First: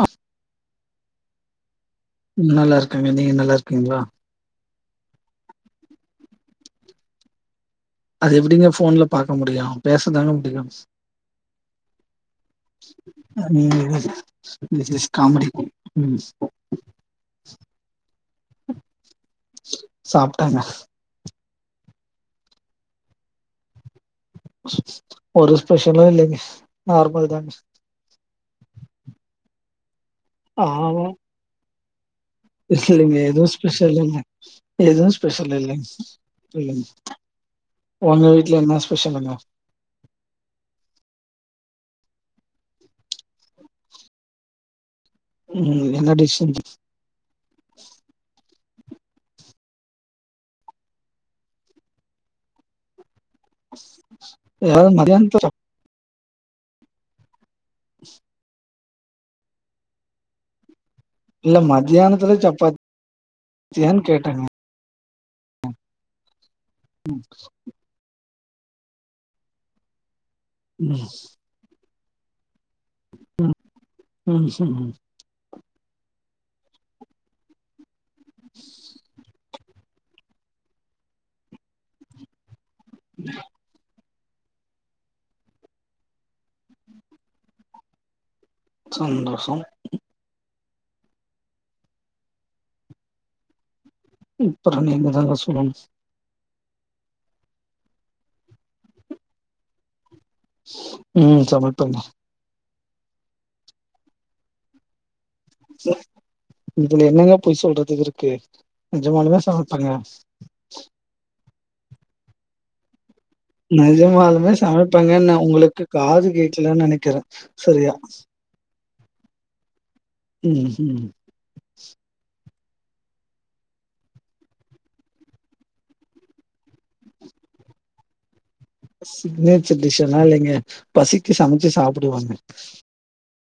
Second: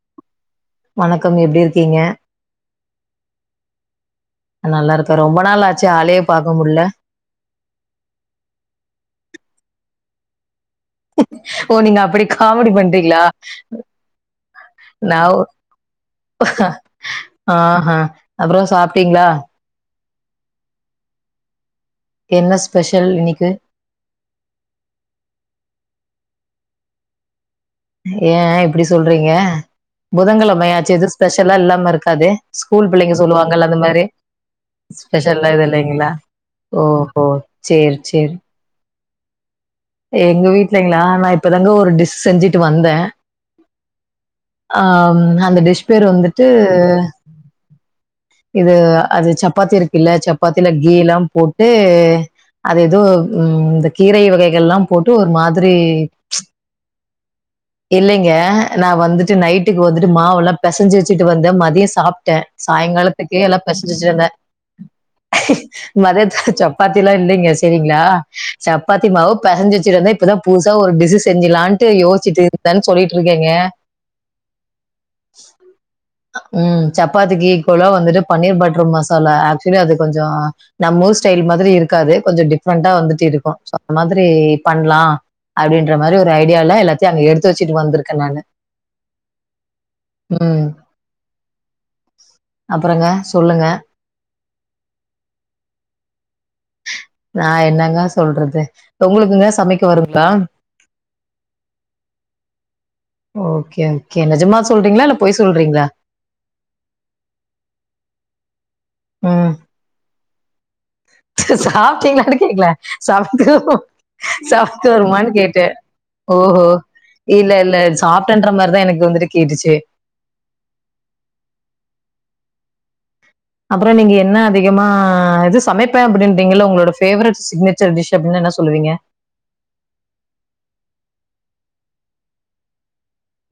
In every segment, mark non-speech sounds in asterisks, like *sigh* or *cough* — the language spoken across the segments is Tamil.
அ வணக்கம் எப்டி இரு ம் நல்லா இருக்கேங்க நீங்க நல்லா இருக்கீங்களா நல்லா இருக்கே ரொம்ப நாள் ஆச்சு ஆளே பாக்க முடில அது எப்டிங்க ஃபோன்ல பாக்க முடியு பேசதாங்க முடியு ஓ நீங்க அப்படி காமெடி பண்றீங்களா திஸ் இஸ் காமெடி ம் ஆஹ அப்புற சாப்ட்டீங்களா சாப்ட்டேங்க என்ன ஸ்பெஷல் இன்னிக்கு ஒரு ஸ்பெஷலு இல்லைங்க நார்மல் தாங்க ஏ இப்டி சொல்றீங்க புதங்கிழமையாச்சு எது ஆமா ஸ்பெஷல்லா இல்லாம இரு அதே ஸ்கூல் இல்லைங்க பிள்ளைங்க எதுவு சொல்லுவாங்க அந்த ஸ்பெஷல் மாரி இல்ல எதுவு ஸ்பெஷல்லா ஸ்பெஷல் எது இல்லைங்க இல்லைங்களா இல்லைங்க ஓஹோ சேர் சேர் ப்ப சொல்லுங்க எங்க வீட்லைங்களா நா இப்பதாங்க ஒரு டிஷ் செஞ்சுட்டு வந்தே ஆம் அந்த டிஷ் ம் பேர் என்ன டிஷ் வந்துட்டு இது அது சப்பாத்தி இருக்குல்ல சப்பாத்தில கீயலாம் போட்டு அது எதோ ம் இந்த கீரை வகைகள்லாம் ஏதாவது போட்டு ஒரு மதியானத்துல சப் மாதிரி இல்லைங்க நா வந்துட்டு நைட்டுக்கு வந்துட்டு மாவெல்லா பெசஞ்சு வெ ச்சுட்டு வந்தே இல்ல மதிய மத்தியானத்துல சாப்ட்டே சப்பாத்தியான்னு சாயங்காலத்துக்கே எல்லா பெசஞ்சு வெச்சுட்டு வந்தே கேட்டேங்க மதத்துல சப்பாத்தி எல்லா இல்லைங்க செரிங்களா சப்பாத்தி மாவு பெசஞ்சு வச்சுட்டு வந்தே இப்பதா புதுசா ஒரு ம் டிஸ்சு செஞ்சுலான் டு யோஸ்சிட்டு இருக்கேனு சொல்லிட்டு இருக்கேங்க ஆ *unintelligible* ம் சப்பாத்திக்கு ஈக்குவலா வந்துட்டு பன்னீர் பட்ரு மசாலா ஆக்சுவலி அது கொஞ்சோ நம் ஊர் ஸ்டைல் மாதிரி இருக்காது கொஞ்சோ டி ஃபறென்ட்டா வந்துட்டு இருக்கு சாப்பனா திரி பண்லா அப்டின்ற மாரி ஒரு ஐடியாலா எல்லாத்தையு அங்க எடுத்து வச்சுட்டு வந்திருக்கே நான்னு சந்தோஷம் ம் அப்புறங்க சொல்லுங்க ம் ப்புற நீங்கதாங்க சொல்லலும் நா என்னங்க சொல்றது உங்களுக்குங்க சமைக்க வரும் உம் சமபங்க ஓகே ஓகே நிஜமா சொல்றீங்களா இல்லப் இதுல என்னங்க போய் சொல்றதுக்கு இருக்கு நேஜமானுமே சாமைப்பங்க ஸ்சாப்டிங்கலன்னனு கேக்கல சாப்பிட்டுஹோ நெஜமாலுமே சாப்பட்டு வருமான்னு சமைப்பாங்கன்னு கேட்டேன் உங்களுக்கு காது ஓஹோ கேட்கலன்னு நெனைக்கிறேன். இல்ல இல்ல சரியா? ச சாப்டன்ற மாரிதான் எனக்கு வந்துட்டு கேட்டுச்சு ம் ம் அப்புறம் நீங்க என்ன அதிகமா இது சமைப்பேன் அப்படிம்பிங்கல உங்களோட பேவரட் சிக்னேச்சர் டிஷ் அப்படின்னுன சொ சிக்னேச்சர் டிஷ்யெல்ல இலைங்க பசிக்கு சமைச்சு சாப்புடுவோங்க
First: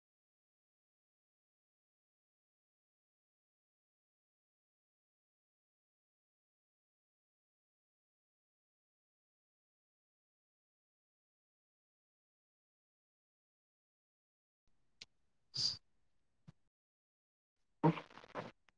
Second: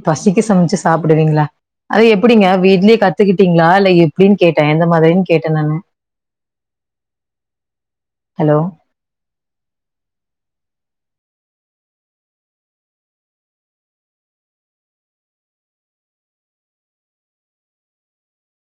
பசிக்கு சமைச்சு சாப்பிடுவீங்களா அது எப்படிங்க வீட்லயே கத்துக்கிட்டீங்களா இல்ல எப்படின்னு கேட்டேன் எந்த மாதிரின்னு கேட்டேன் நானு அ ஹலோ ஹ